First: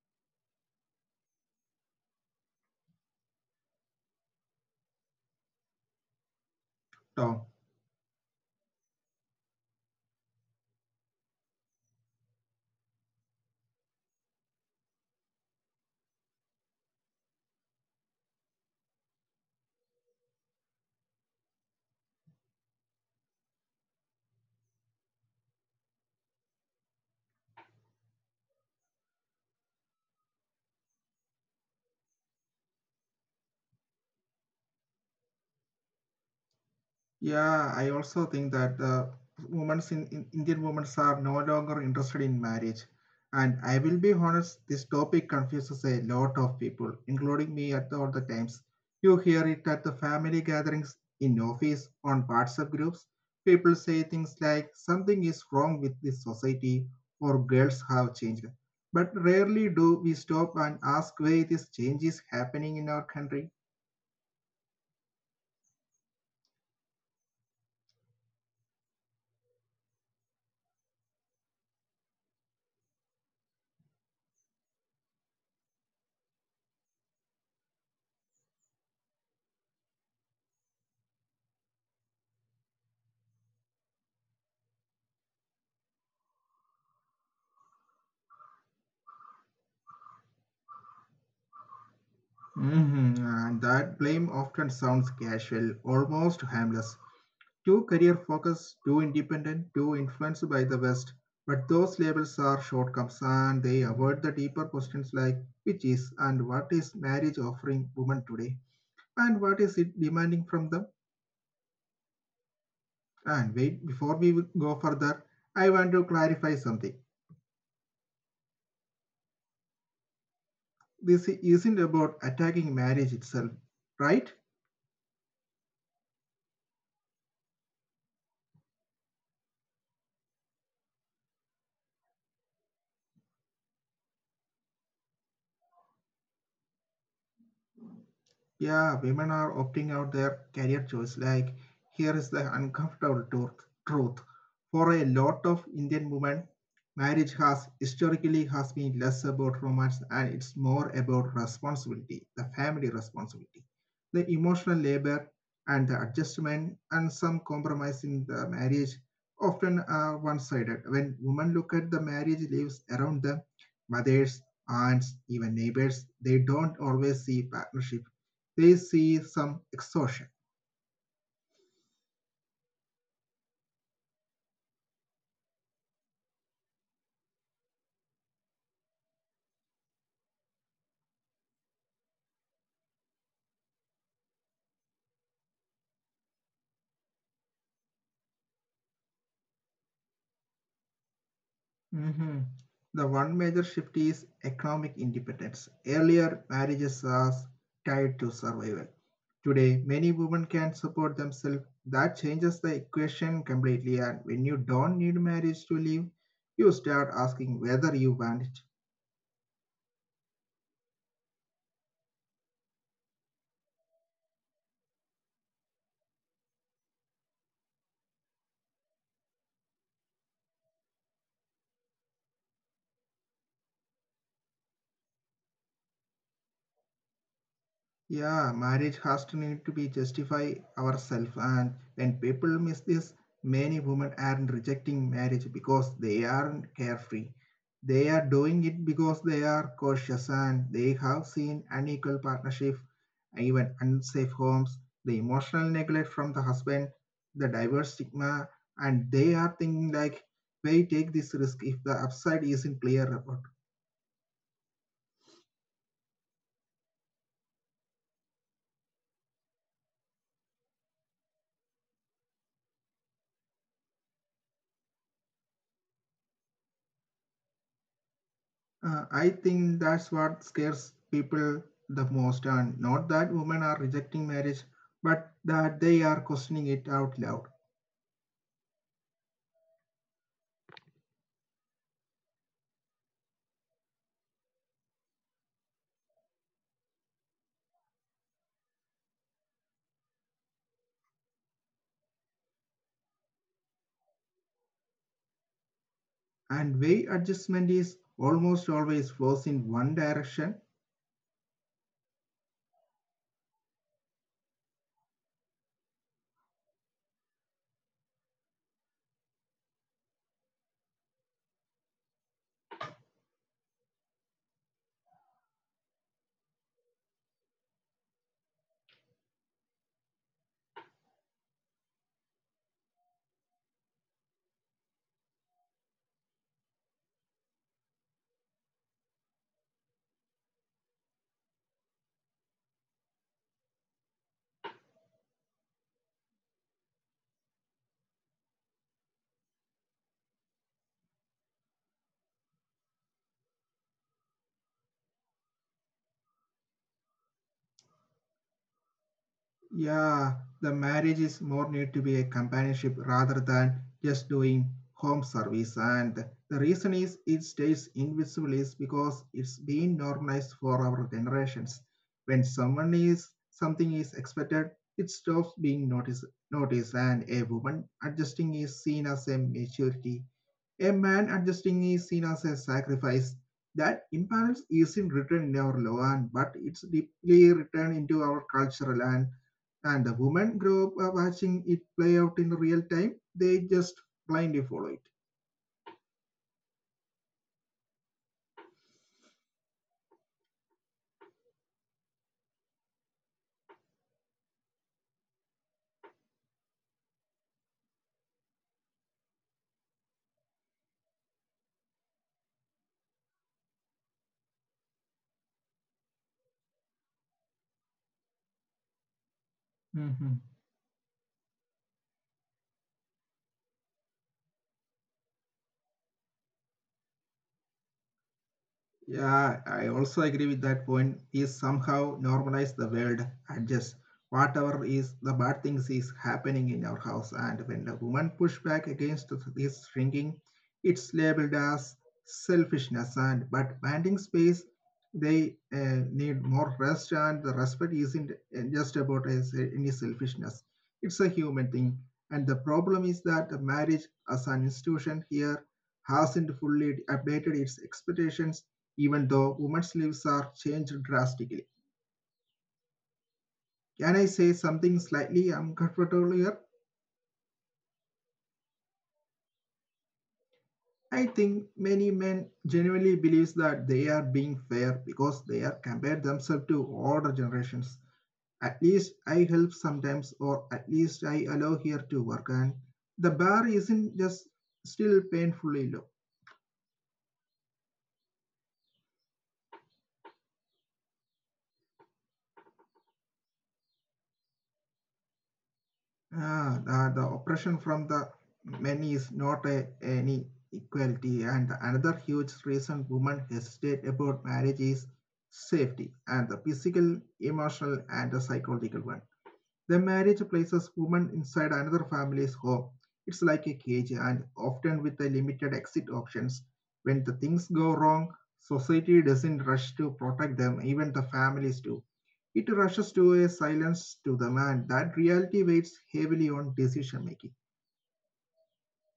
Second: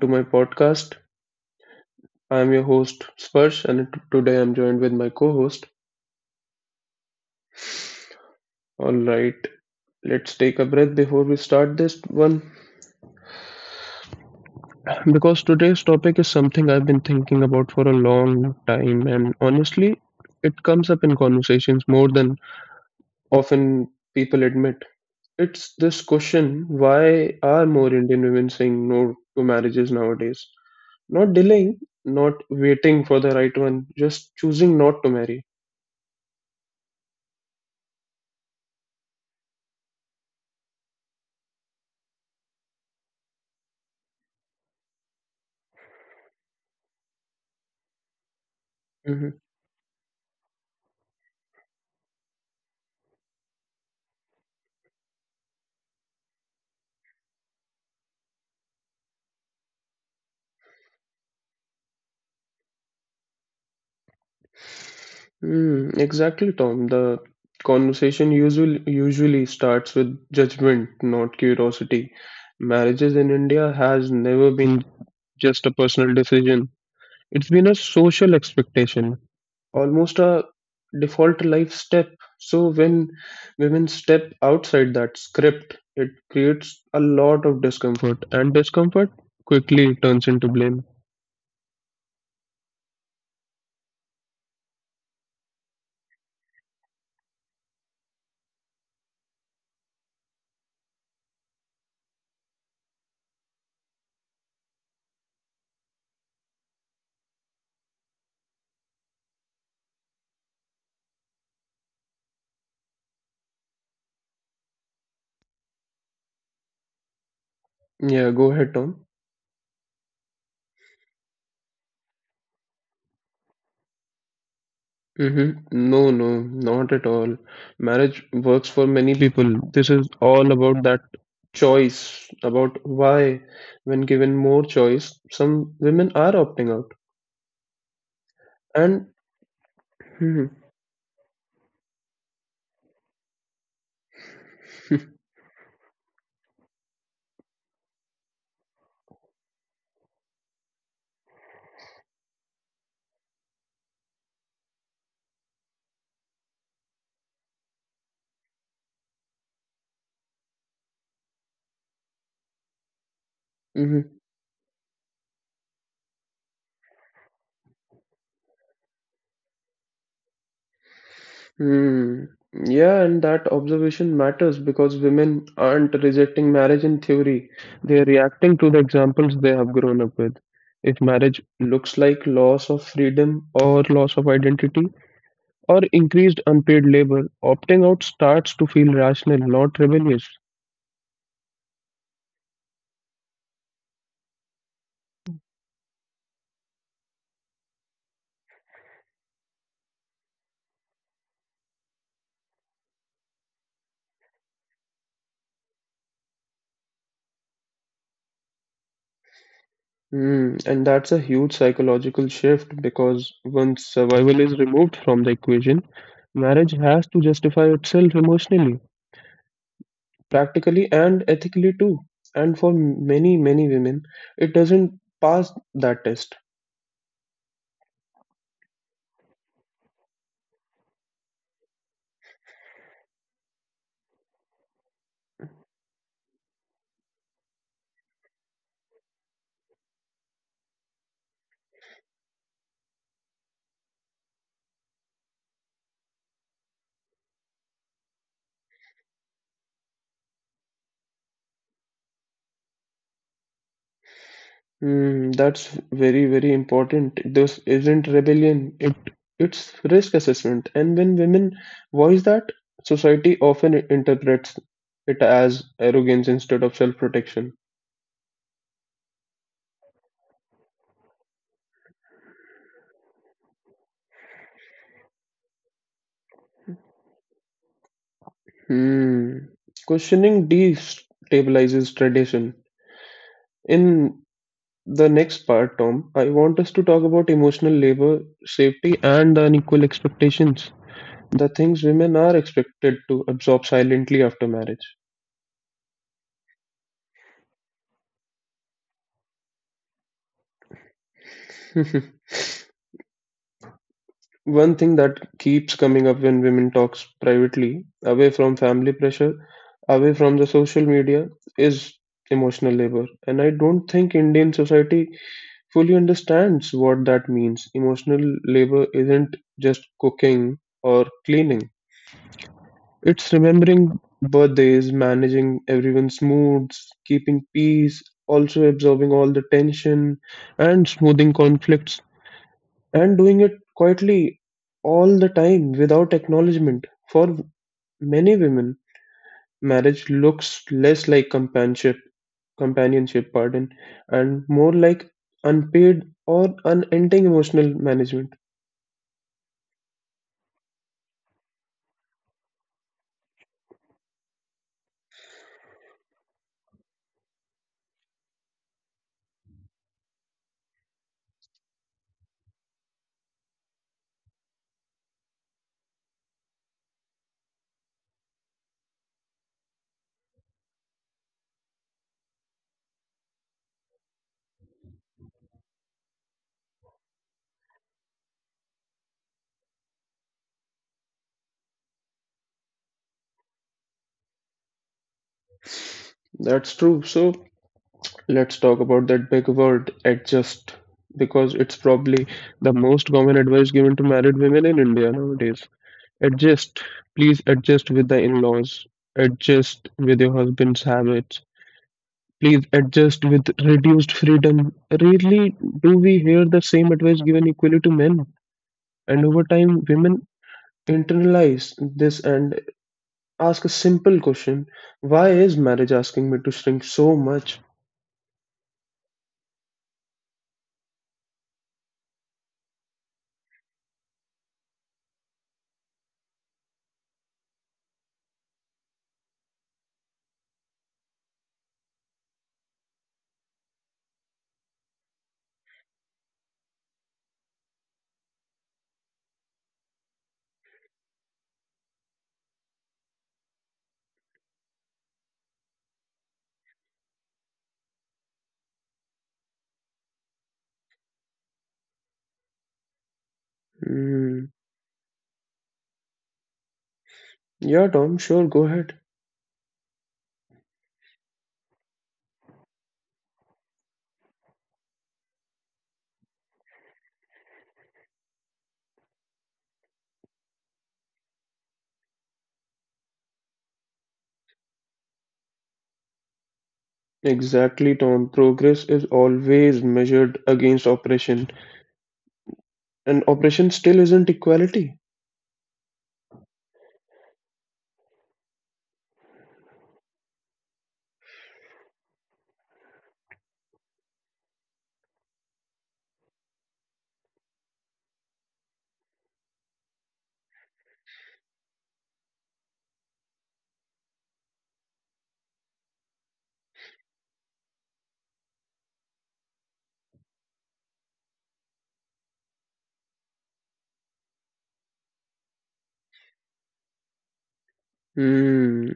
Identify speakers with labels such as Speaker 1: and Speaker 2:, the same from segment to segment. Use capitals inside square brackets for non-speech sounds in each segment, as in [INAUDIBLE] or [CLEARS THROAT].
Speaker 1: to my podcast. I'm your host, Sparsh, and today I'm joined with my co host.
Speaker 2: Down.
Speaker 1: All right. Let's take a breath before we start this one because today's topic is something I've been thinking about for a long time, and honestly, it comes up in conversations more than often people admit. It's this question: why are more Indian women saying no to marriages nowadays? Not delaying, not waiting for the right one, just choosing not to marry.
Speaker 2: Yeah, I also think that the women's in Indian women are no longer interested in marriage. And I will be honest, this topic confuses a lot of people, including me at all the times. You
Speaker 1: Mhm.
Speaker 2: hear it at the family gatherings, in office, on WhatsApp groups. People say things like something is wrong with this society or girls have changed. But rarely do we stop and ask why this change is happening in our country.
Speaker 1: Mm, exactly, Tom. The conversation usually starts with judgment, not curiosity. Marriages in India has never been just a personal decision. It's been a social expectation, almost a default life step. So when women step outside that script, it creates a lot of discomfort, and discomfort quickly turns into blame.
Speaker 2: Mhm. That blame often sounds casual, almost harmless. Too career focused, too independent, too influenced by the West. But those labels are shortcomings and they avoid the deeper questions like which is and what is marriage offering women today and what is it demanding from them. And wait, before we go further, I want to clarify something.
Speaker 1: Yeah, go ahead, Tom.
Speaker 2: This isn't about attacking marriage itself, right?
Speaker 1: Mm-hmm. No, no, not at all. Marriage works for many people. This is all about that choice, about why, when given more choice, some women are opting out.
Speaker 2: Yeah,
Speaker 1: And
Speaker 2: women are opting out their
Speaker 1: hmm
Speaker 2: career choice. Like, here is the uncomfortable truth. For a lot
Speaker 1: [LAUGHS]
Speaker 2: of Indian women, marriage has historically has been less about romance and it's more about responsibility, the family responsibility, the emotional labor and the adjustment and some compromise in the marriage often are one-sided. When women look at the marriage lives around them, mothers, aunts, even neighbors, they don't always see partnership, they see some exhaustion.
Speaker 1: hmm yeah, and that observation matters because women aren't rejecting marriage in theory. They are reacting to the examples they have grown up with. If marriage looks like loss of freedom or loss of identity, or increased unpaid labor, opting out starts to feel rational, not rebellious.
Speaker 2: Mm-hmm. The one major shift is economic independence. Earlier, marriages was tied to survival. Today, many women can support themselves. That changes the equation completely. And when you don't need marriage to live, you start asking whether you want it.
Speaker 1: Hmm, and that's a huge psychological shift because once survival is removed from the equation, marriage has to justify itself emotionally, practically, and ethically too. And for many, many women, it doesn't pass that test.
Speaker 2: Yeah, marriage has to need to be justify ourselves, and when people miss this, many women aren't rejecting marriage because they aren't carefree. They are doing it because they are cautious and they have seen unequal partnership, even unsafe homes, the emotional neglect from the husband, the divorce stigma, and they are thinking like, why take this risk if the upside isn't clear?
Speaker 1: Mm, that's very, very important. This isn't rebellion. It's risk assessment. And when women voice that, society often interprets it as arrogance instead of self-protection.
Speaker 2: I think that's what scares people the most, and not that women are rejecting marriage, but that they are questioning it out loud.
Speaker 1: Hmm. Questioning destabilizes tradition. In the next part, Tom, I want us to talk about emotional labor, safety, and the unequal expectations. The things women are expected to absorb silently after marriage.
Speaker 2: And way adjustment is almost always flows in one direction.
Speaker 1: [LAUGHS] One thing that keeps coming up when women talks privately, away from family pressure, away from the social media, is emotional labor. And I don't think Indian society fully understands what that means. Emotional labor isn't just cooking or cleaning. It's remembering birthdays, managing everyone's moods, keeping peace, also absorbing all the tension and smoothing conflicts and doing it quietly all the time without acknowledgement. For many women, marriage looks less like companionship, pardon, and more like unpaid or unending emotional management.
Speaker 2: Yeah, the marriage is more need to be a companionship rather than just doing home service. And the reason is it stays invisible is because it's been normalized for our generations. When someone is something is expected, it stops being noticed and a woman adjusting is seen as a maturity. A man adjusting is seen as a sacrifice. That imbalance isn't written in our law, but it's deeply written into our cultural and the women grow up watching it play out in real time, they just blindly follow it.
Speaker 1: That's true. So let's talk about that big word, adjust, because it's probably the most common advice given to married women in India nowadays. Adjust. Please adjust with the in-laws. Adjust with your husband's habits, please adjust with reduced freedom. Rarely do we hear the same advice given equally to men, and over time,
Speaker 2: Mhm.
Speaker 1: women internalize this and ask a simple question: why is marriage asking me to shrink so much?
Speaker 2: Yeah, I also agree with that point. Is somehow normalize the world, adjust whatever is the bad things is happening in our house. And when the woman push back against this shrinking, it's labeled as selfishness. And but banding space, they need more rest, and the respect isn't just about as any selfishness. It's a human thing. And the problem is that the marriage as an institution here hasn't fully updated its expectations even though women's lives are changed drastically. Can I say
Speaker 1: Hmm.
Speaker 2: something slightly uncomfortable here?
Speaker 1: Yeah, Tom, sure, go ahead.
Speaker 2: I think many men genuinely believe that they are being fair because they are compared themselves to older generations. At least I help sometimes, or at least I allow here to work, and the bar isn't just still painfully low.
Speaker 1: Exactly, Tom. Progress is always measured against oppression, and oppression still isn't equality.
Speaker 2: The oppression from the many is not any equality, and another huge reason women hesitate about marriage is safety, and the physical, emotional, and the psychological one. The marriage places women inside another family's home. It's like a cage and often with a limited exit options. When the things go wrong, society doesn't rush to protect them, even the families do. It rushes to a silence to them and that reality weighs heavily on decision making.
Speaker 1: Hmm.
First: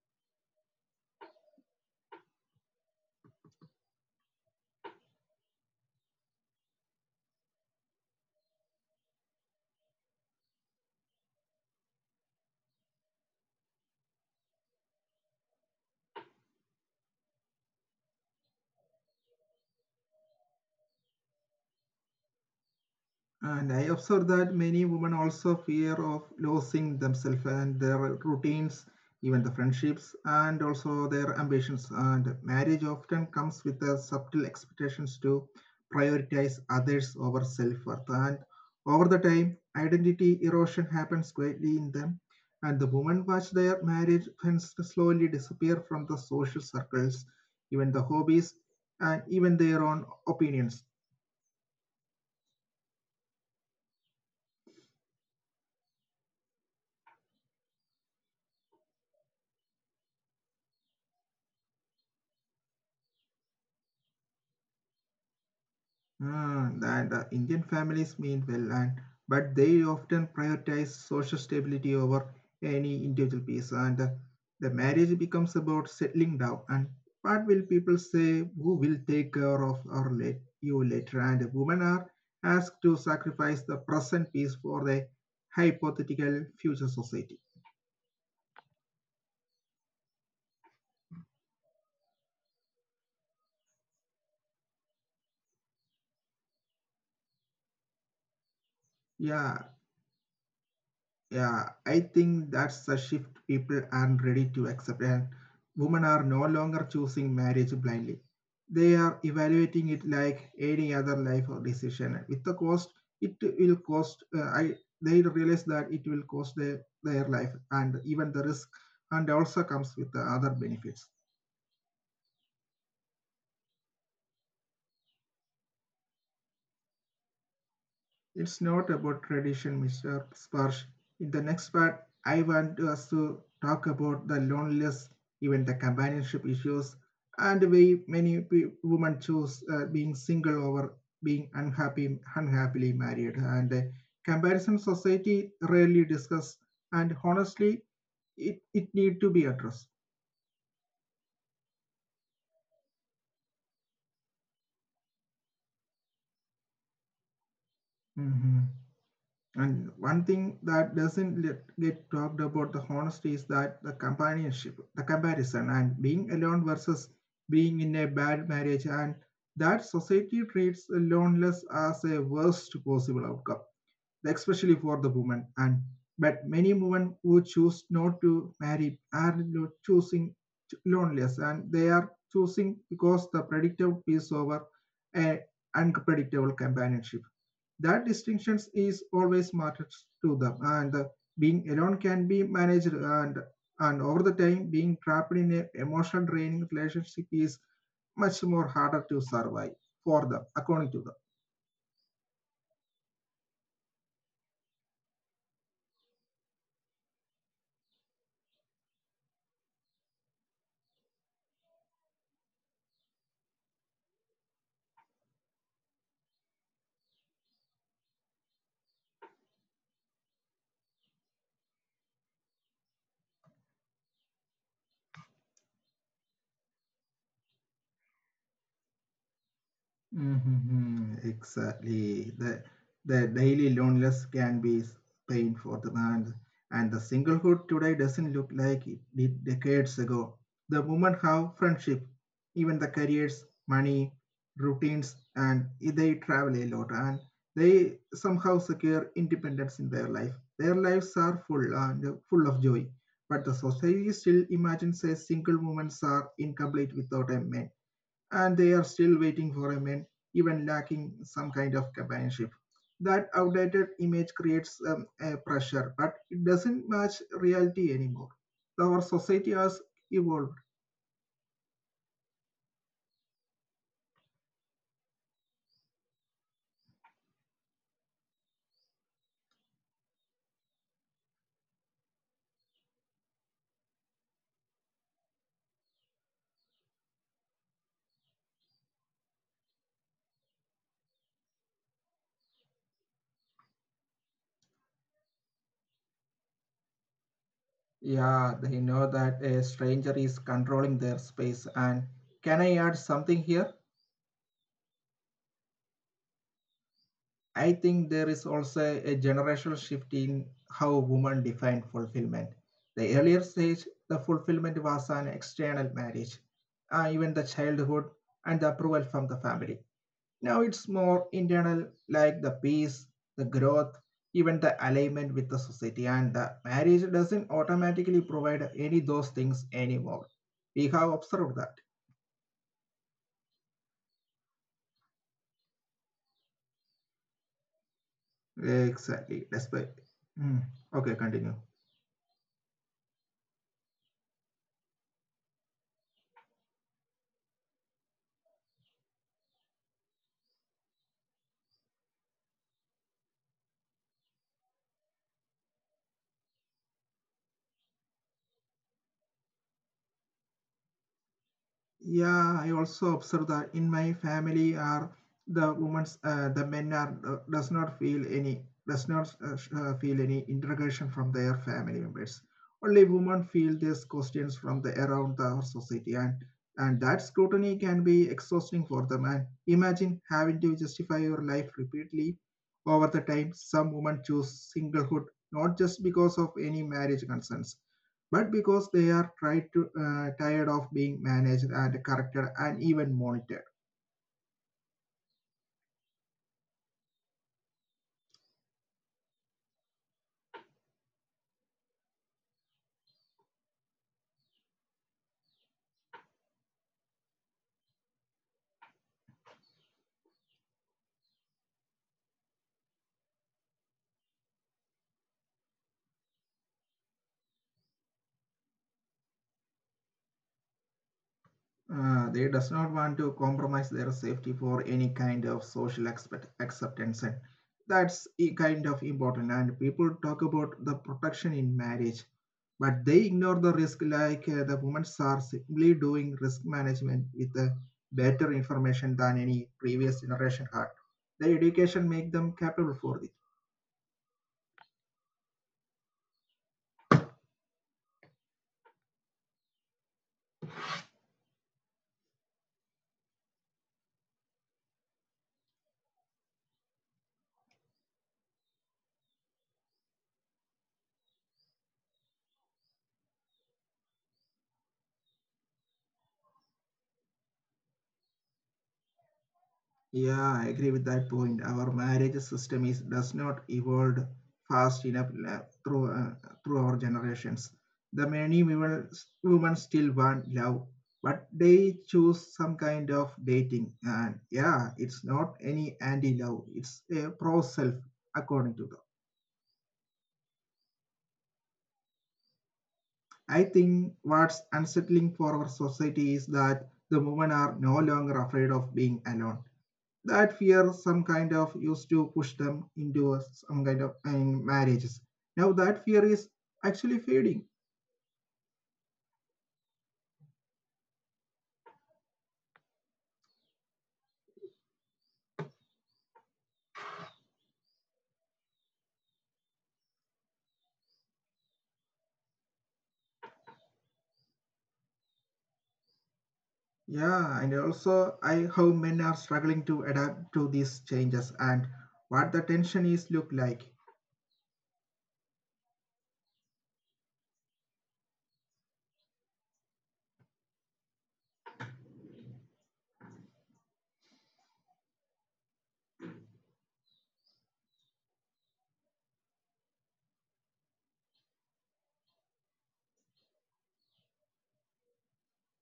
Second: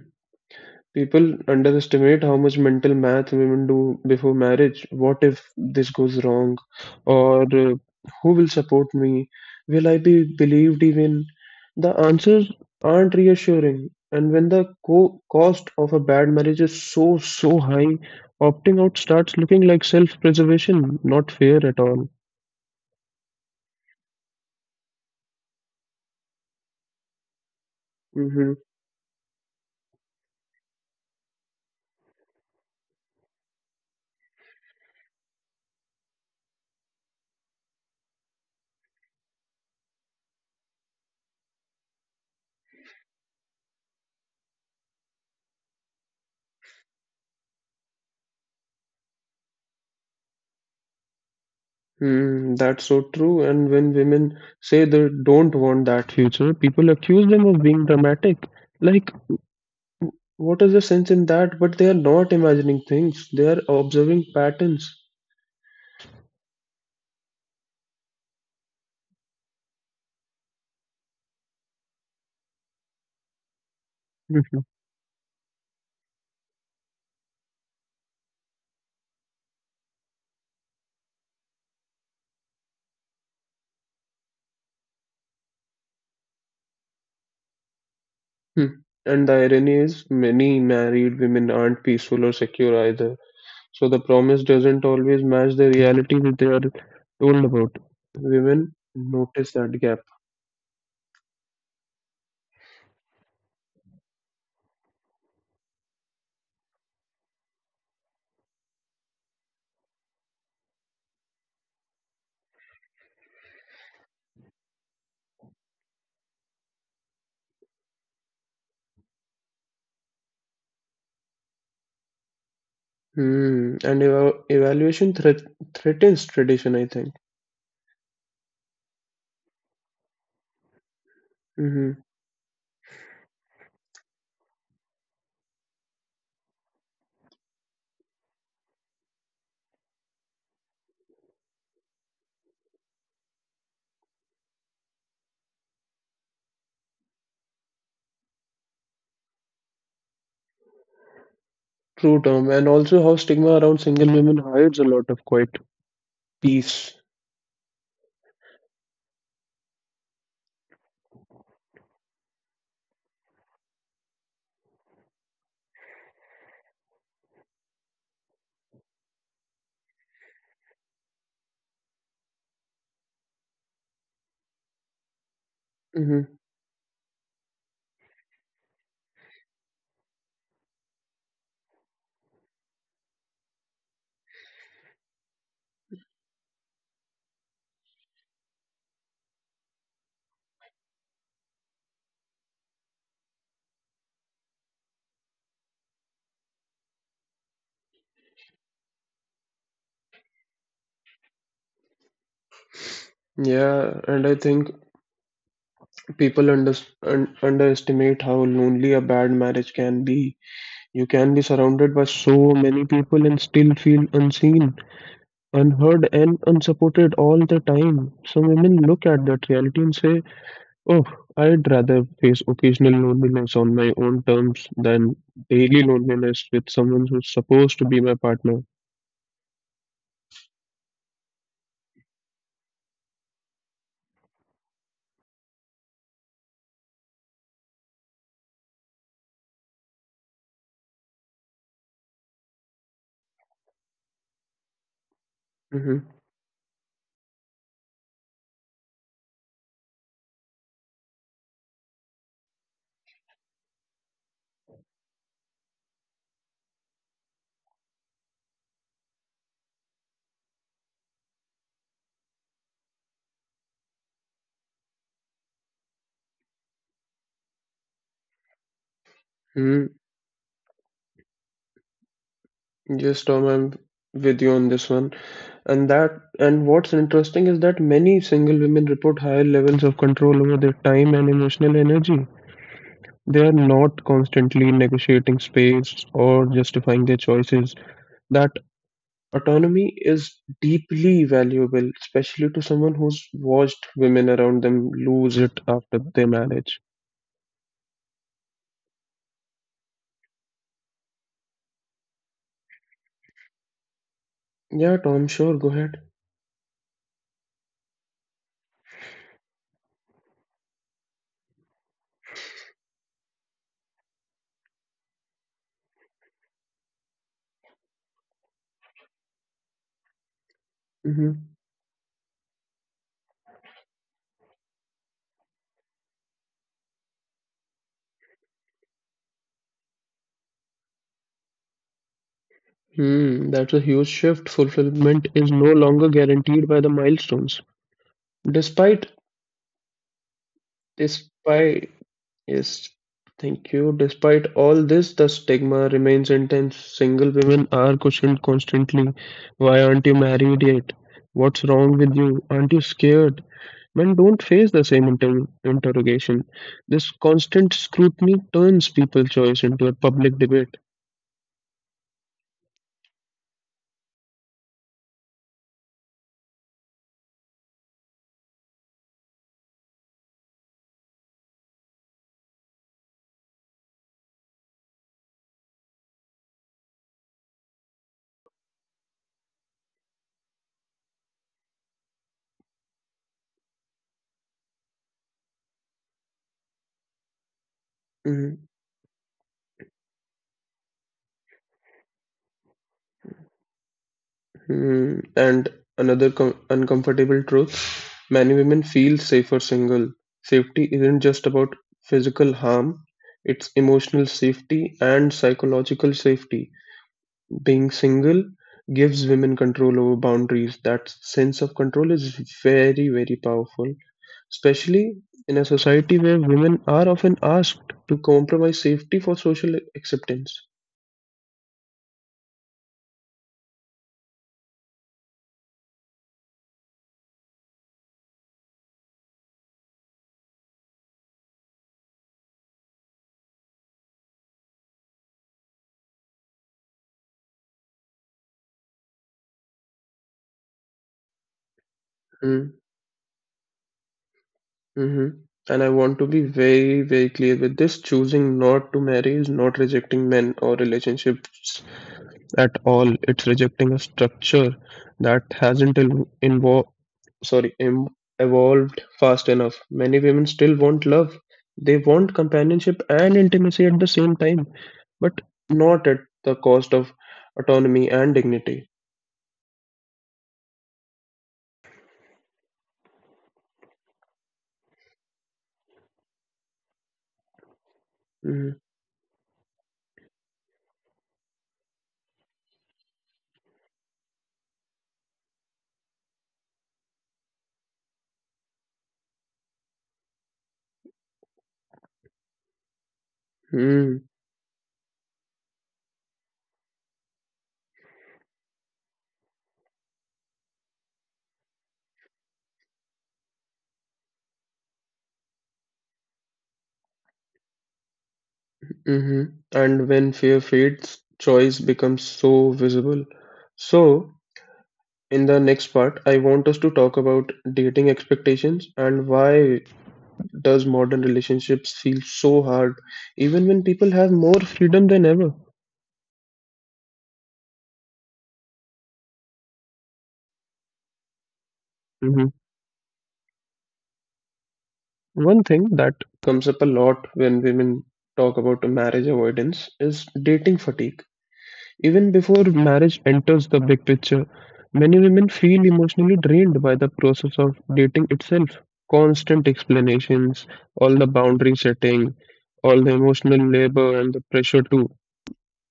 Speaker 1: People underestimate how much mental math women do before marriage. What if this goes wrong? Or who will support me? Will I be believed even? The answers aren't reassuring. And when the cost of a bad marriage is so, so high, opting out starts looking like self-preservation, not fair at all.
Speaker 2: And I observe that many women also fear of losing themselves and their
Speaker 1: Mm-hmm.
Speaker 2: routines, even the friendships, and also their ambitions. And marriage often comes with the subtle expectations to prioritize others over self-worth. And over the time, identity erosion happens greatly in them. And the women watch their marriage friends slowly disappear from the social circles, even the hobbies, and even their own opinions.
Speaker 1: Mm, that's so true. And when women say they don't want that future, people accuse them of being dramatic. Like, what is the sense in that? But they are not imagining things, they are observing patterns.
Speaker 2: That Indian families mean well, and but they often prioritize social stability over any individual peace, and
Speaker 1: Mhm.
Speaker 2: the marriage becomes about settling down. And what will people say? Who will take care of our late you later? And women are asked to sacrifice the present peace for the hypothetical future society.
Speaker 1: Hmm. And the irony is, many married women aren't peaceful or secure either. So the promise doesn't always match the reality that they are told about. Women notice
Speaker 2: Yeah,
Speaker 1: that gap.
Speaker 2: yeah, I think that's a shift people aren't ready to accept, and women are no longer choosing marriage blindly. They are evaluating it like any other life or decision. With the cost, it will cost. I they realize that it will cost their life and even the risk, and also comes with the other benefits.
Speaker 1: Hmm. And evaluation threatens tradition, I think.
Speaker 2: It's not about tradition, Mr. Sparsh. In the next
Speaker 1: hmm
Speaker 2: part, I want us to talk about the loneliness, even the companionship issues, and the way many women choose being single over being unhappily married. And the comparison society rarely discuss, and honestly, it need to be addressed.
Speaker 1: True term. And also how stigma around single women hides a lot of quiet peace.
Speaker 2: Mm-hmm. And one thing that doesn't get talked about the honesty is that the companionship, the comparison, and being alone versus being in a bad marriage, and that society treats loneliness as a worst possible outcome, especially for the woman. And
Speaker 1: hmm
Speaker 2: but many women who choose not to marry are choosing loneliness, and they are choosing because the predictable is over a unpredictable companionship, that distinctions is always matters to them and being alone can be managed and over the time being trapped in a emotional draining relationship is much more harder to survive for them according to them.
Speaker 1: Yeah. And I think people underestimate how lonely a bad marriage can be. You can be surrounded by so many people and still feel unseen, unheard, and unsupported all the time. Some women look at that reality and say, oh, I'd rather face occasional loneliness on my own terms than daily loneliness with someone who's supposed to be my partner.
Speaker 2: Mm-hmm. Exactly. The daily loneliness can be pain for the man, and the singlehood today doesn't look like it did decades ago. The women have friendship, even the careers, money, routines, and
Speaker 1: Mm-hmm.
Speaker 2: they travel a lot, and they somehow secure independence in their life. Their lives are full and full of joy, but the society still imagines a single women are incomplete without a man and they are still waiting for a man, even lacking some kind of companionship. That outdated image creates a pressure, but it doesn't match reality anymore. Our society
Speaker 1: Mm-hmm.
Speaker 2: has evolved.
Speaker 1: Yes, Tom, I'm with you on this one. And that and what's interesting is that many single women report higher levels of control over their time and emotional energy. They are not constantly negotiating space or justifying their choices. That autonomy is deeply valuable, especially to someone who's watched women around them lose it after their marriage.
Speaker 2: Yeah, they know that a stranger is controlling their space. And can I add something here?
Speaker 1: Yeah, Tom, sure, go ahead.
Speaker 2: I think there is also a generational shift in how women define fulfillment. The earlier stage, the fulfillment was an external marriage, even the childhood and the approval from the family. Now it's more
Speaker 1: hmm
Speaker 2: internal, like the peace, the growth, even the alignment with the society. And the marriage doesn't automatically provide any those things anymore. We have observed that.
Speaker 1: Hmm, that's a huge shift. Fulfillment is no longer guaranteed by the milestones. Despite
Speaker 2: Exactly. That's why. Mm. Okay, continue.
Speaker 1: despite Yes, thank you. Despite all this, the stigma remains intense. Single women are questioned constantly. Why aren't you married yet? What's wrong with you? Aren't you scared? Men don't face the same interrogation. This constant scrutiny turns people's choice into a public debate.
Speaker 2: Yeah, I also observe that in my family are the women's the men are does not feel any does not feel any integration from their family members. Only women feel these questions from the around the society and that scrutiny can be exhausting for them. And imagine having to justify your life repeatedly over the time. Some women choose singlehood not just because of any marriage concerns but
Speaker 1: Mhm.
Speaker 2: because they are tired of being managed and corrected and even monitored.
Speaker 1: Hmm. And another uncomfortable truth: many women feel safer single. Safety isn't just about physical harm, it's emotional safety and psychological safety. Being single gives women control over boundaries. That sense of control is very, very powerful, especially in a society where women are often asked to compromise safety for social acceptance.
Speaker 2: They does not want to compromise their safety for any kind of social acceptance. And that's kind of important. And people talk about the protection in marriage, but they ignore the risk like the women are simply doing risk management with better information than any previous generation had. The education make them
Speaker 1: Hmm.
Speaker 2: capable for this.
Speaker 1: Mhm. And I want to be very, very clear with this. Choosing not to marry is not rejecting men or relationships at all. It's rejecting a structure that hasn't sorry, em- evolved fast enough. Many women still want love. They want companionship and intimacy at the same time, but not at the cost of autonomy and dignity.
Speaker 2: Yeah, I agree with that point. Our marriage system is does not evolve fast enough through our generations. The
Speaker 1: hmm
Speaker 2: many women still want love, but they choose some kind of dating. And yeah, it's not any anti-love. It's a pro-self, according to them. I
Speaker 1: hmm
Speaker 2: think what's unsettling for our society is that the women are no longer afraid of being alone. That fear some kind of used to push them into some kind of I marriages, now that fear is actually fading.
Speaker 1: And when fear fades, choice becomes so visible. So, in the next part, I want us to talk about dating expectations and why does modern relationships feel so hard even when people have more freedom than ever.
Speaker 2: Yeah, and also I how men are struggling to adapt to these changes and
Speaker 1: hmm
Speaker 2: what the tension is look like.
Speaker 1: One thing that comes up a lot when women talk about marriage avoidance is dating fatigue. Even before marriage enters the big picture, many women feel emotionally drained by the process of dating itself. Constant explanations, all the boundary setting, all the emotional labor and the pressure to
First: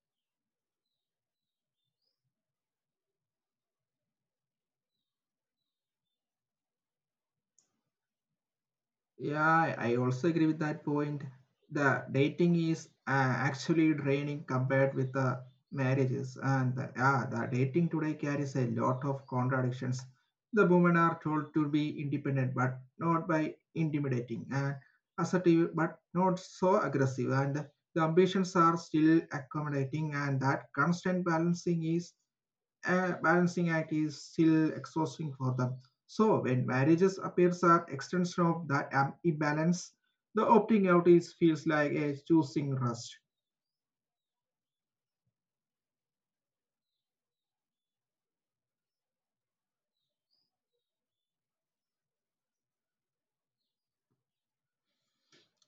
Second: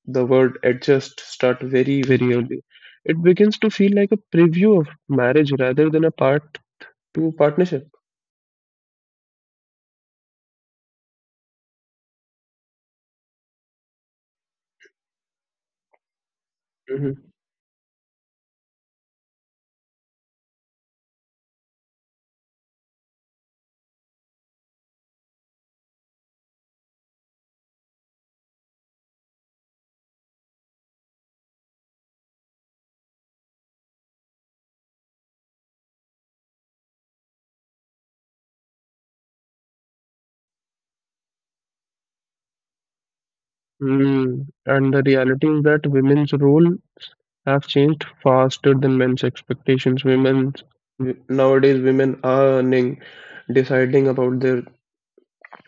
Speaker 1: the word adjust start very, very early. It begins to feel like a preview of marriage rather than a part to partnership.
Speaker 2: Yeah, I also agree with that point. The dating is actually draining compared with the marriages, and yeah,
Speaker 1: Mhm.
Speaker 2: the dating today carries a lot of contradictions. The women are told to be independent, but not by intimidating and assertive, but not so aggressive. And the ambitions are still accommodating, and that constant balancing act is still exhausting for them. So when marriages appears as extension of the imbalance, the opting out is feels like a choosing rest.
Speaker 1: Mm. And the reality is that women's role have changed faster than men's expectations. Women nowadays women are earning, deciding about their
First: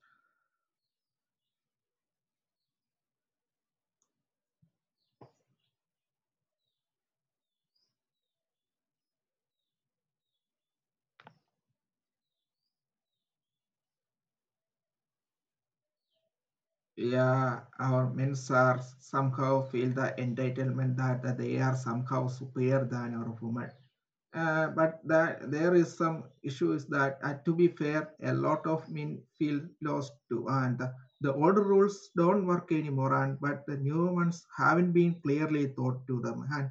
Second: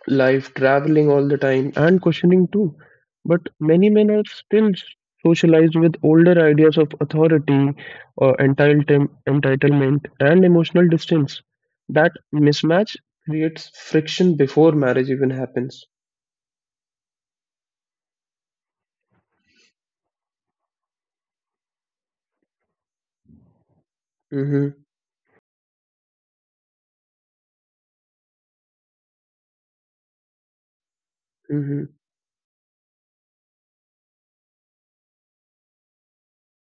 Speaker 1: life, traveling all the time, and questioning too. But many men are still socialized with older ideas of authority, entitlement, and emotional distance. That mismatch creates friction before marriage even happens.
Speaker 2: Yeah, our men are somehow feel the entitlement that they are somehow superior than our women.
Speaker 1: Mm-hmm.
Speaker 2: But that there is some issues that, to be fair, a lot of men feel lost to. And the older
Speaker 1: Mm-hmm.
Speaker 2: rules don't work anymore, and but the new ones haven't been clearly taught to them. And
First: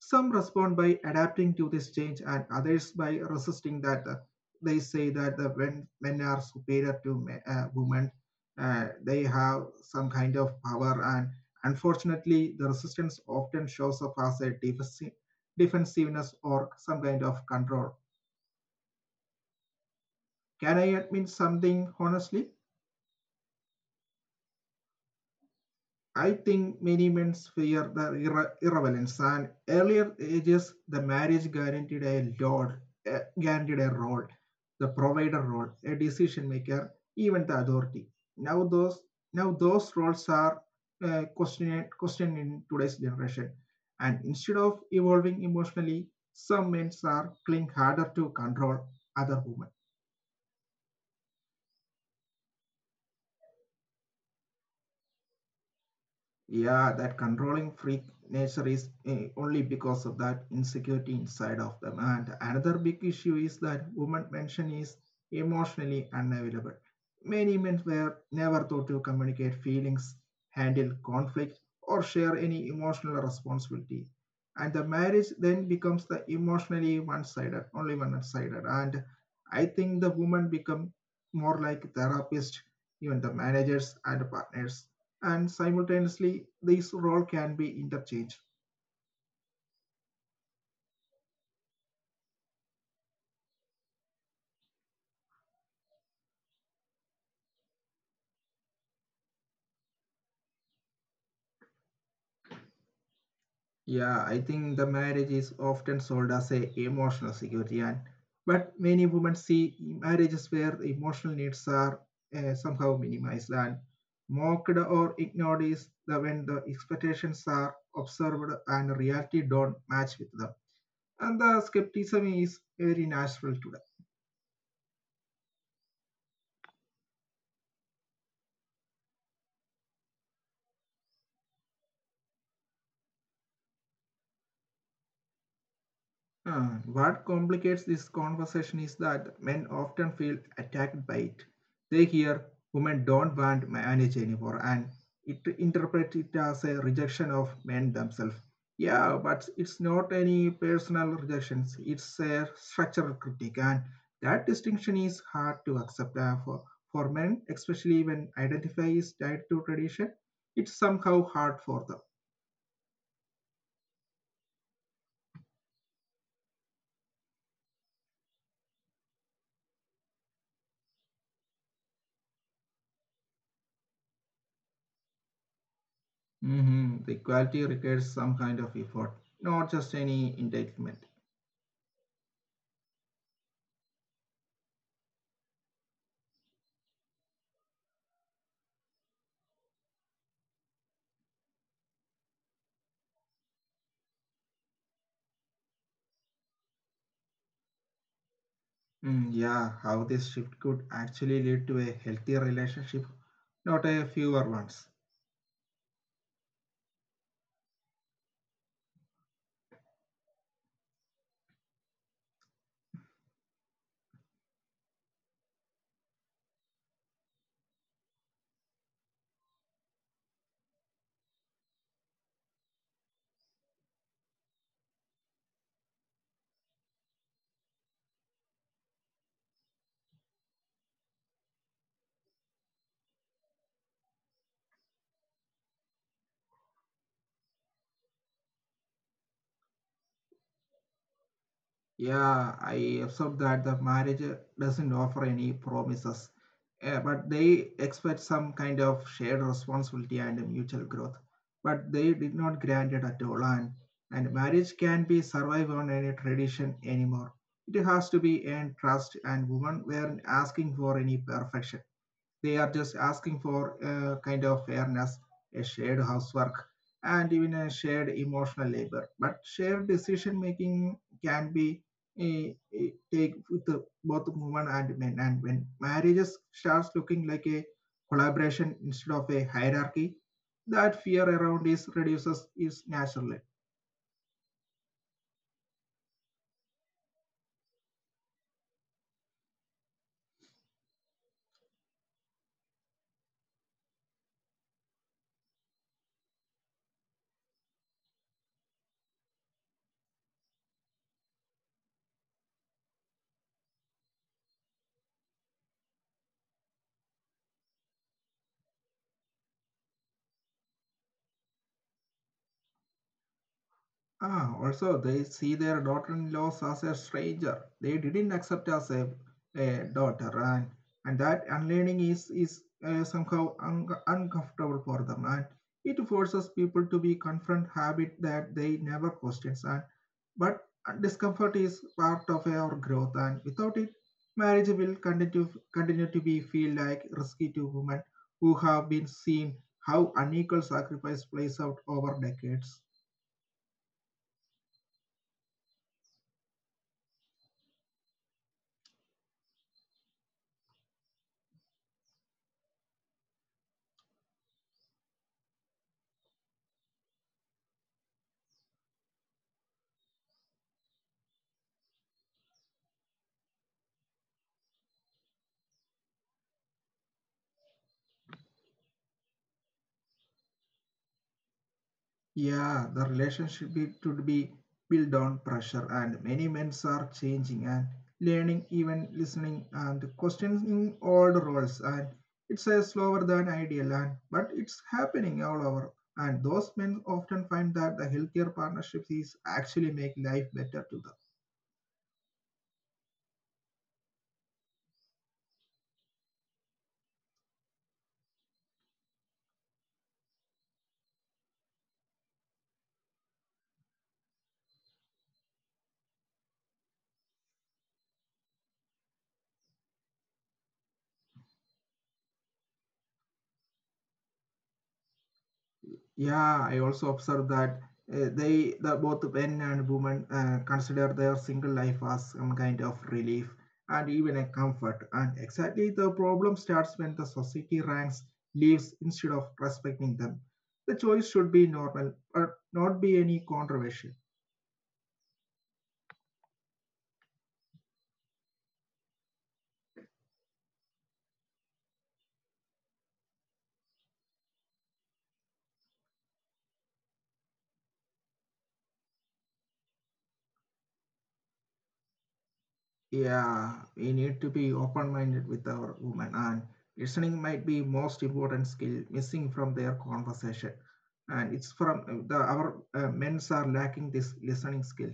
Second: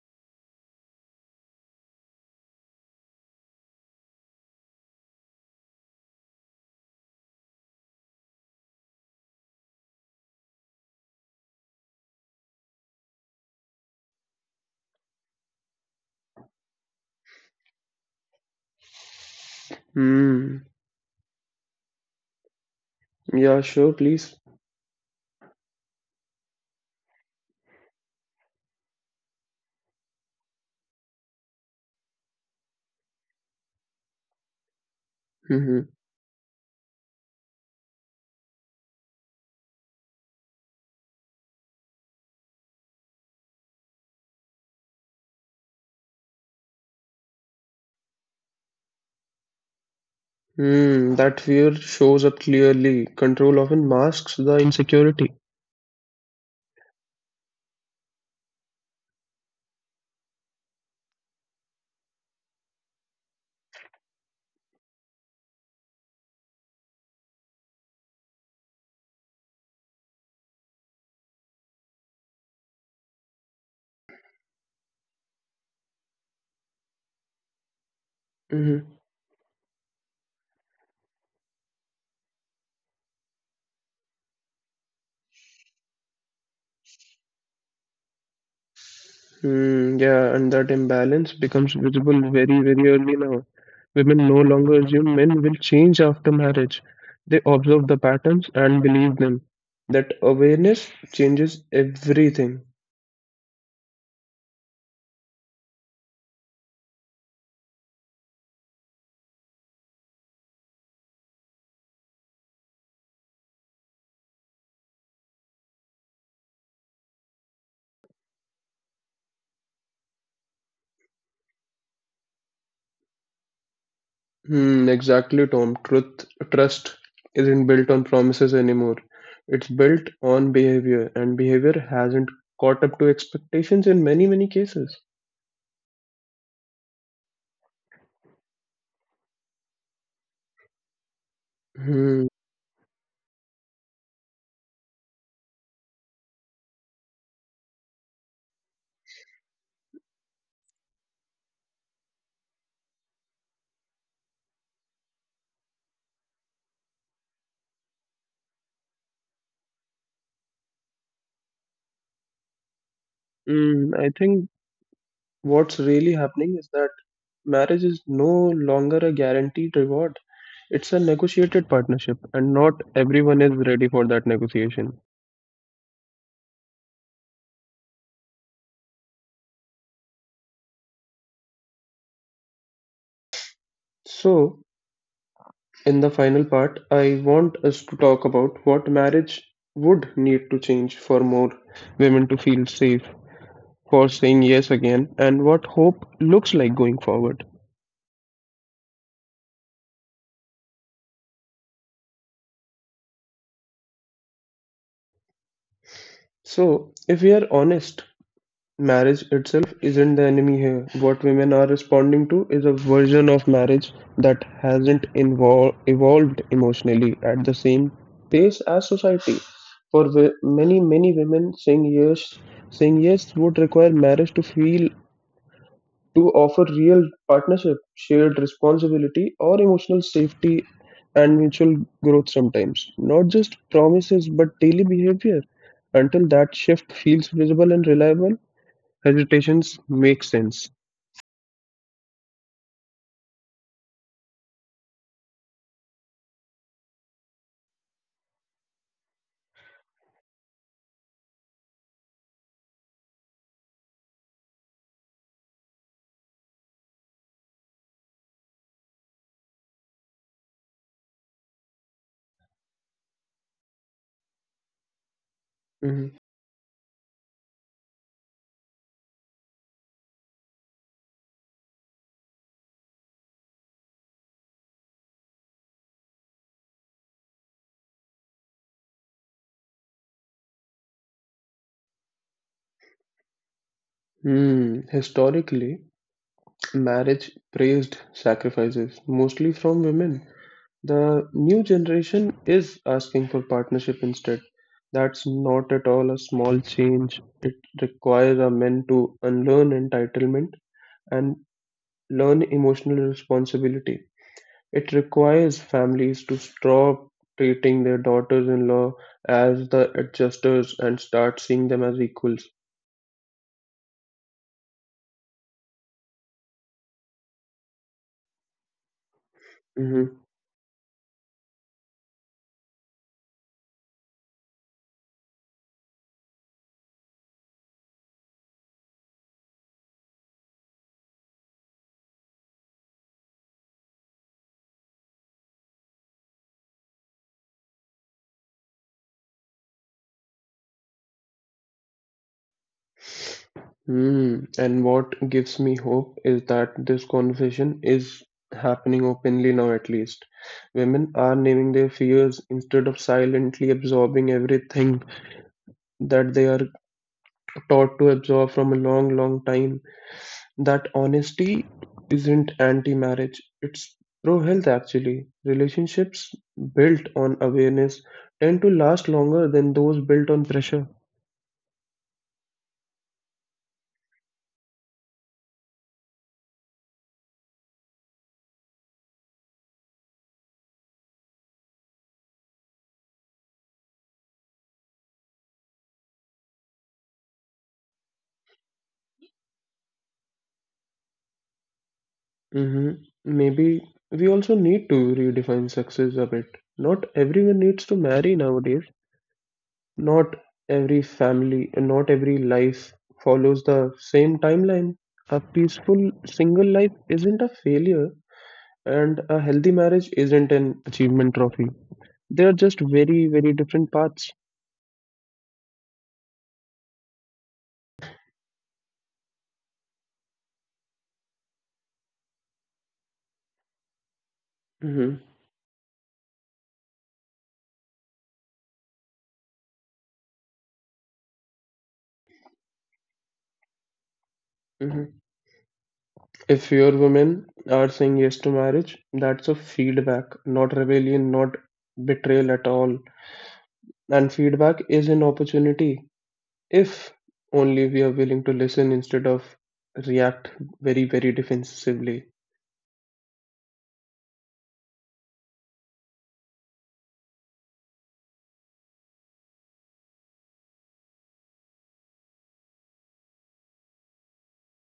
Speaker 2: some respond by adapting to this change, and others by resisting that. They say that the men are superior to men, women. They have some kind of power, and unfortunately, the resistance often shows up as a deficiency defensiveness or some kind of control.
Speaker 1: Mm.
Speaker 2: Can I admit something honestly?
Speaker 1: Yeah, sure, please.
Speaker 2: I think many men fear the irrelevance and earlier ages the marriage guaranteed a lord, guaranteed a role, the provider role,
Speaker 1: Mm-hmm.
Speaker 2: a decision maker, even the authority. Now those now those roles are questioned in today's generation, and instead of evolving emotionally, some men are cling harder to control other women.
Speaker 1: Mm. That fear shows up clearly. Control often masks the insecurity.
Speaker 2: Yeah, that controlling freak nature is only because of that insecurity inside of them. And another big issue is that women mentioned is emotionally unavailable. Many men were never taught to communicate feelings, handle conflict, or share any emotional responsibility. And the marriage then becomes the emotionally one-sided, only one-sided.
Speaker 1: Mm-hmm.
Speaker 2: And I think the women become more like therapist, even the managers and partners and simultaneously these role can be interchanged.
Speaker 1: Mm, yeah, and that imbalance becomes visible very, very early now. Women no longer assume men will change after marriage. They observe the patterns and believe them. That awareness changes everything.
Speaker 2: Yeah I think the marriage is often sold as a emotional security and but many women see marriages where the emotional needs are somehow minimized and mocked or ignored is the when the expectations are observed and reality don't match with them, and the skepticism is very natural today.
Speaker 1: Hmm, exactly, Tom. Trust isn't built on promises anymore. It's built on behavior, and behavior hasn't caught up to expectations in many, many cases.
Speaker 2: What complicates this conversation is that men often feel attacked by it. They
Speaker 1: Hmm.
Speaker 2: hear women don't want marriage anymore and it interpret it as a rejection of men themselves. Yeah, but it's not any personal rejections, it's a structural critique, and that distinction is hard to accept for men, especially when identify is tied to tradition. It's somehow hard for them.
Speaker 1: Mm, I think what's really happening is that marriage is no longer a guaranteed reward. It's a negotiated partnership, and not everyone is ready for that negotiation.
Speaker 2: Mhm. The equality requires some kind of effort, not just any entitlement.
Speaker 1: So, in the final part, I want us to talk about what marriage would need to change for more women to feel safe for saying yes again and what hope looks like going forward.
Speaker 2: Mm, yeah, how this shift could actually lead to a healthier relationship, not a fewer ones.
Speaker 1: So, if we are honest, marriage itself isn't the enemy here; what women are responding to is a version of marriage that hasn't evolved emotionally at the same pace as society. For many, many women, saying yes would require marriage to offer real partnership, shared responsibility, or emotional safety and mutual growth sometimes. Not just promises, but daily behavior. Until that shift feels visible and reliable, hesitations make sense.
Speaker 2: Yeah, I observed that the marriage doesn't offer any promises, but they expect some kind of shared responsibility and mutual growth. But they did not grant it at all, and marriage can be survived on any tradition anymore. It has to be in trust, and women weren't asking for any perfection. They are just asking for a kind of fairness, a shared
Speaker 1: Mhm.
Speaker 2: housework, and even a shared emotional labor. But shared decision making can be eh, take with the, both women and men. And when marriages starts looking like a collaboration instead of a hierarchy, that fear around is reduces is naturally.
Speaker 1: Hmm. Historically, marriage praised sacrifices, mostly from women. The new generation is asking for partnership instead. That's not at all a small change. It requires our men to unlearn entitlement and learn emotional responsibility. It requires families to stop treating their daughters in law as the adjusters and start seeing them as equals.
Speaker 2: Ah, also, they see their daughter-in-law as a stranger. They didn't accept as a
Speaker 1: Mm-hmm.
Speaker 2: daughter, and that unlearning is somehow uncomfortable for them, and it forces people to be confront habit that they never questions. And but discomfort is part of our growth, and without it, marriage will continue to be feel like risky to women who have been seen how unequal sacrifice plays out over decades.
Speaker 1: Hmm. And what gives me hope is that this conversation is happening openly now, at least. Women are naming their fears instead of silently absorbing everything that they are taught to absorb from a long, long time. That honesty isn't anti marriage, it's pro health, actually. Relationships built on awareness tend to last longer than those built on pressure.
Speaker 2: Yeah, the relationship it should be built on pressure, and many men are changing and learning, even listening and questioning old roles. And it's a slower than ideal, and but it's happening all over. And those men often find that the healthier partnerships is actually make life better to them.
Speaker 1: hmm Maybe we also need to redefine success a bit. Not everyone needs to marry nowadays. Not every family, not every life follows the same timeline. A peaceful single life isn't a failure, and a healthy marriage isn't an achievement trophy. They are just very, very different paths.
Speaker 2: Yeah, I also observed that they, the both men and women, consider their single life as some kind of relief and even a comfort. And
Speaker 1: hmm
Speaker 2: exactly the problem starts when the society ranks leaves instead of respecting them. The choice should be normal, but not be any controversial.
Speaker 1: hmm If your women are saying yes to marriage, that's a feedback, not rebellion, not betrayal at all. And feedback is an opportunity if only we are willing to listen instead of react very, very defensively.
Speaker 2: Yeah, we need to be open-minded with our women, and listening might be most important skill missing from their conversation. And it's from the our men's are lacking this listening skill.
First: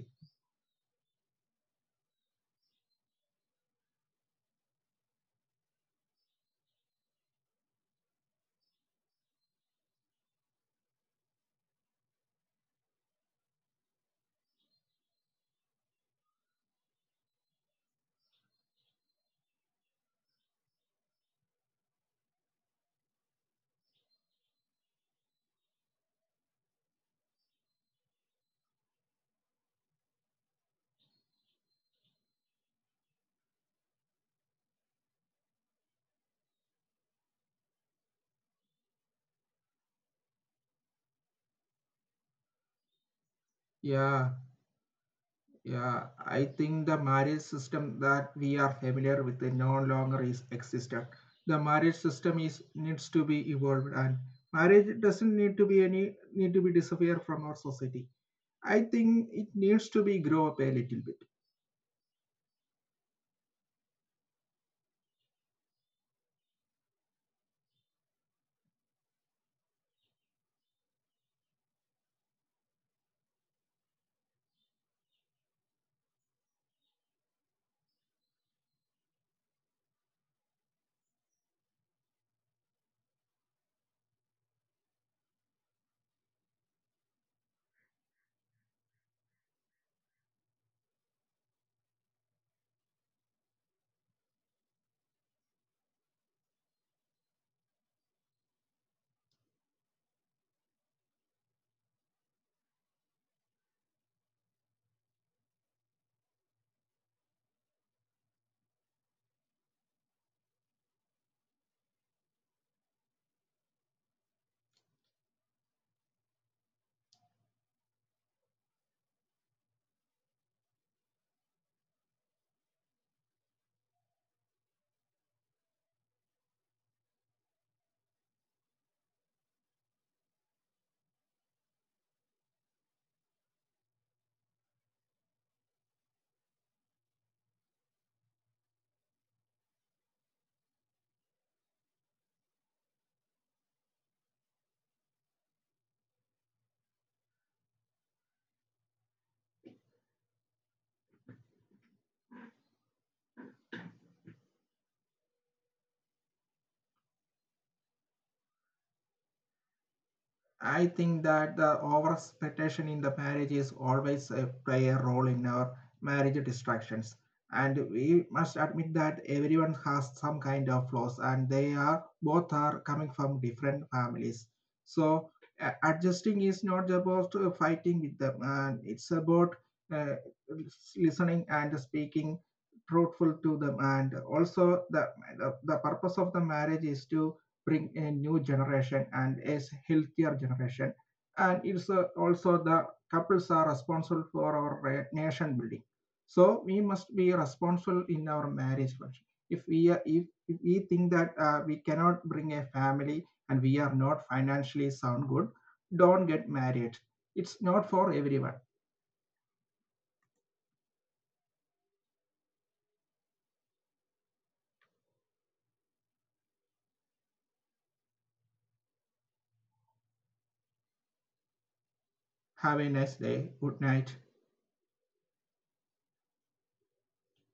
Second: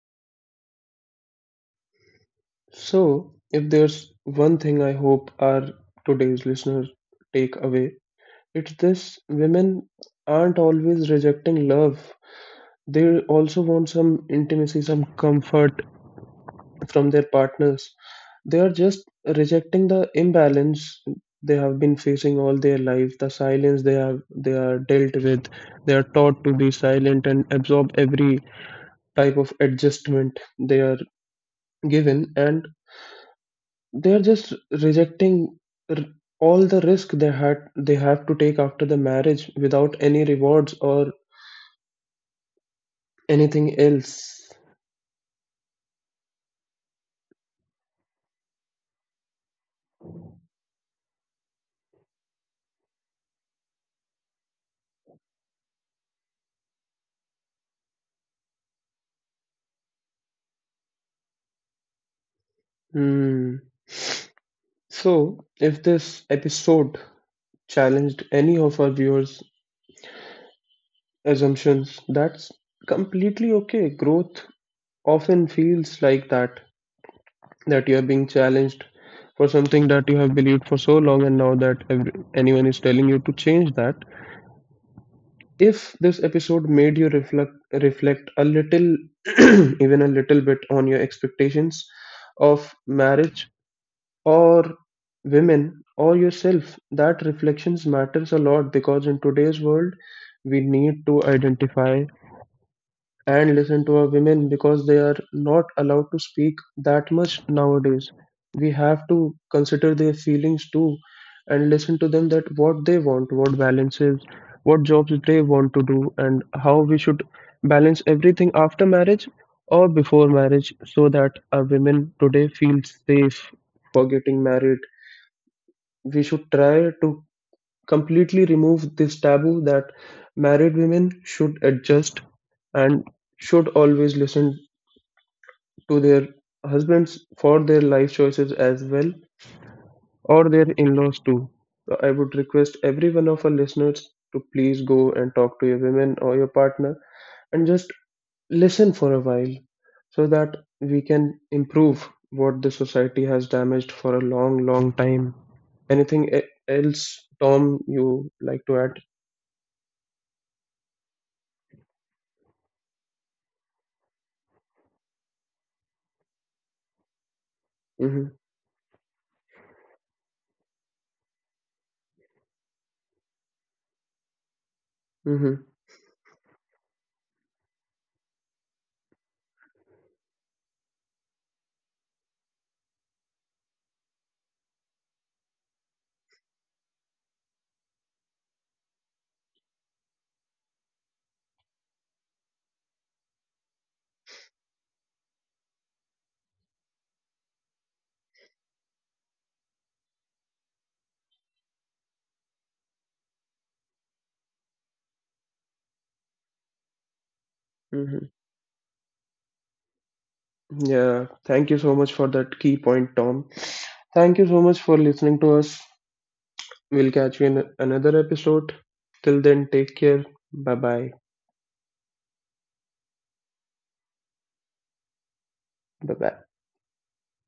Speaker 1: So, if there's one thing I hope our today's listeners take away, it's this: women aren't always rejecting love. They also want some intimacy, some comfort from their partners. They are just rejecting the imbalance they have been facing all their life, the silence they have they are dealt with. They are taught to be silent and absorb every type of adjustment they are given, and they are just rejecting r- all the risk they have to take after the marriage without any rewards or anything
Speaker 2: Yeah,
Speaker 1: else.
Speaker 2: yeah. I think the marriage system that we are familiar with it no longer is existent. The marriage system is needs to be evolved, and marriage doesn't need to be any need to be disappear from our society. I think it needs to be grow up a little bit.
Speaker 1: Hmm. So, if this episode challenged any of our viewers assumptions. That's completely okay. Growth often feels like that, that you are being challenged for something that you have believed for so long, and now that anyone is telling you to change that. If this episode made you reflect a little, [CLEARS THROAT] even a little bit on your expectations of marriage or women or yourself, that reflections matters a lot because in today's world we need to identify and listen to our women because they are not allowed to speak that much nowadays. We have to consider their feelings too and listen to them that what they want, what balances, what jobs they want to do, and how we should balance everything after marriage or before marriage so that our women today feel safe for getting married. We should try to completely remove this taboo that married women should adjust and should always listen to their husbands for their life choices as well, or their in laws too. So I would request every one of our listeners to please go and talk to your women or your partner and just listen for a while so that we can improve what the society has damaged for a long, long time. Anything else, Tom, you like to add?
Speaker 2: I think that the over expectation in the marriage is always play a role in our marriage distractions. And
Speaker 1: hmm
Speaker 2: we must admit that everyone has some kind of flaws, and they are both are coming from different families. So
Speaker 1: hmm
Speaker 2: adjusting is not about fighting with them, and it's about uh, listening and speaking truthful to them. And also the purpose of the marriage is to bring a new generation and a healthier generation. And it's also the couples are responsible for our nation building. So we must be responsible in our marriage function. If we are, if we think that we cannot bring a family and we are not financially sound good, don't get married. It's not for
Speaker 1: hmm
Speaker 2: everyone.
Speaker 1: Yeah, thank you so much for that key point, Tom. Thank you so much for listening to us. We'll catch you in another episode. Till then, take care. Bye bye.
Speaker 2: Have a nice day. Good night.
Speaker 1: Bye bye.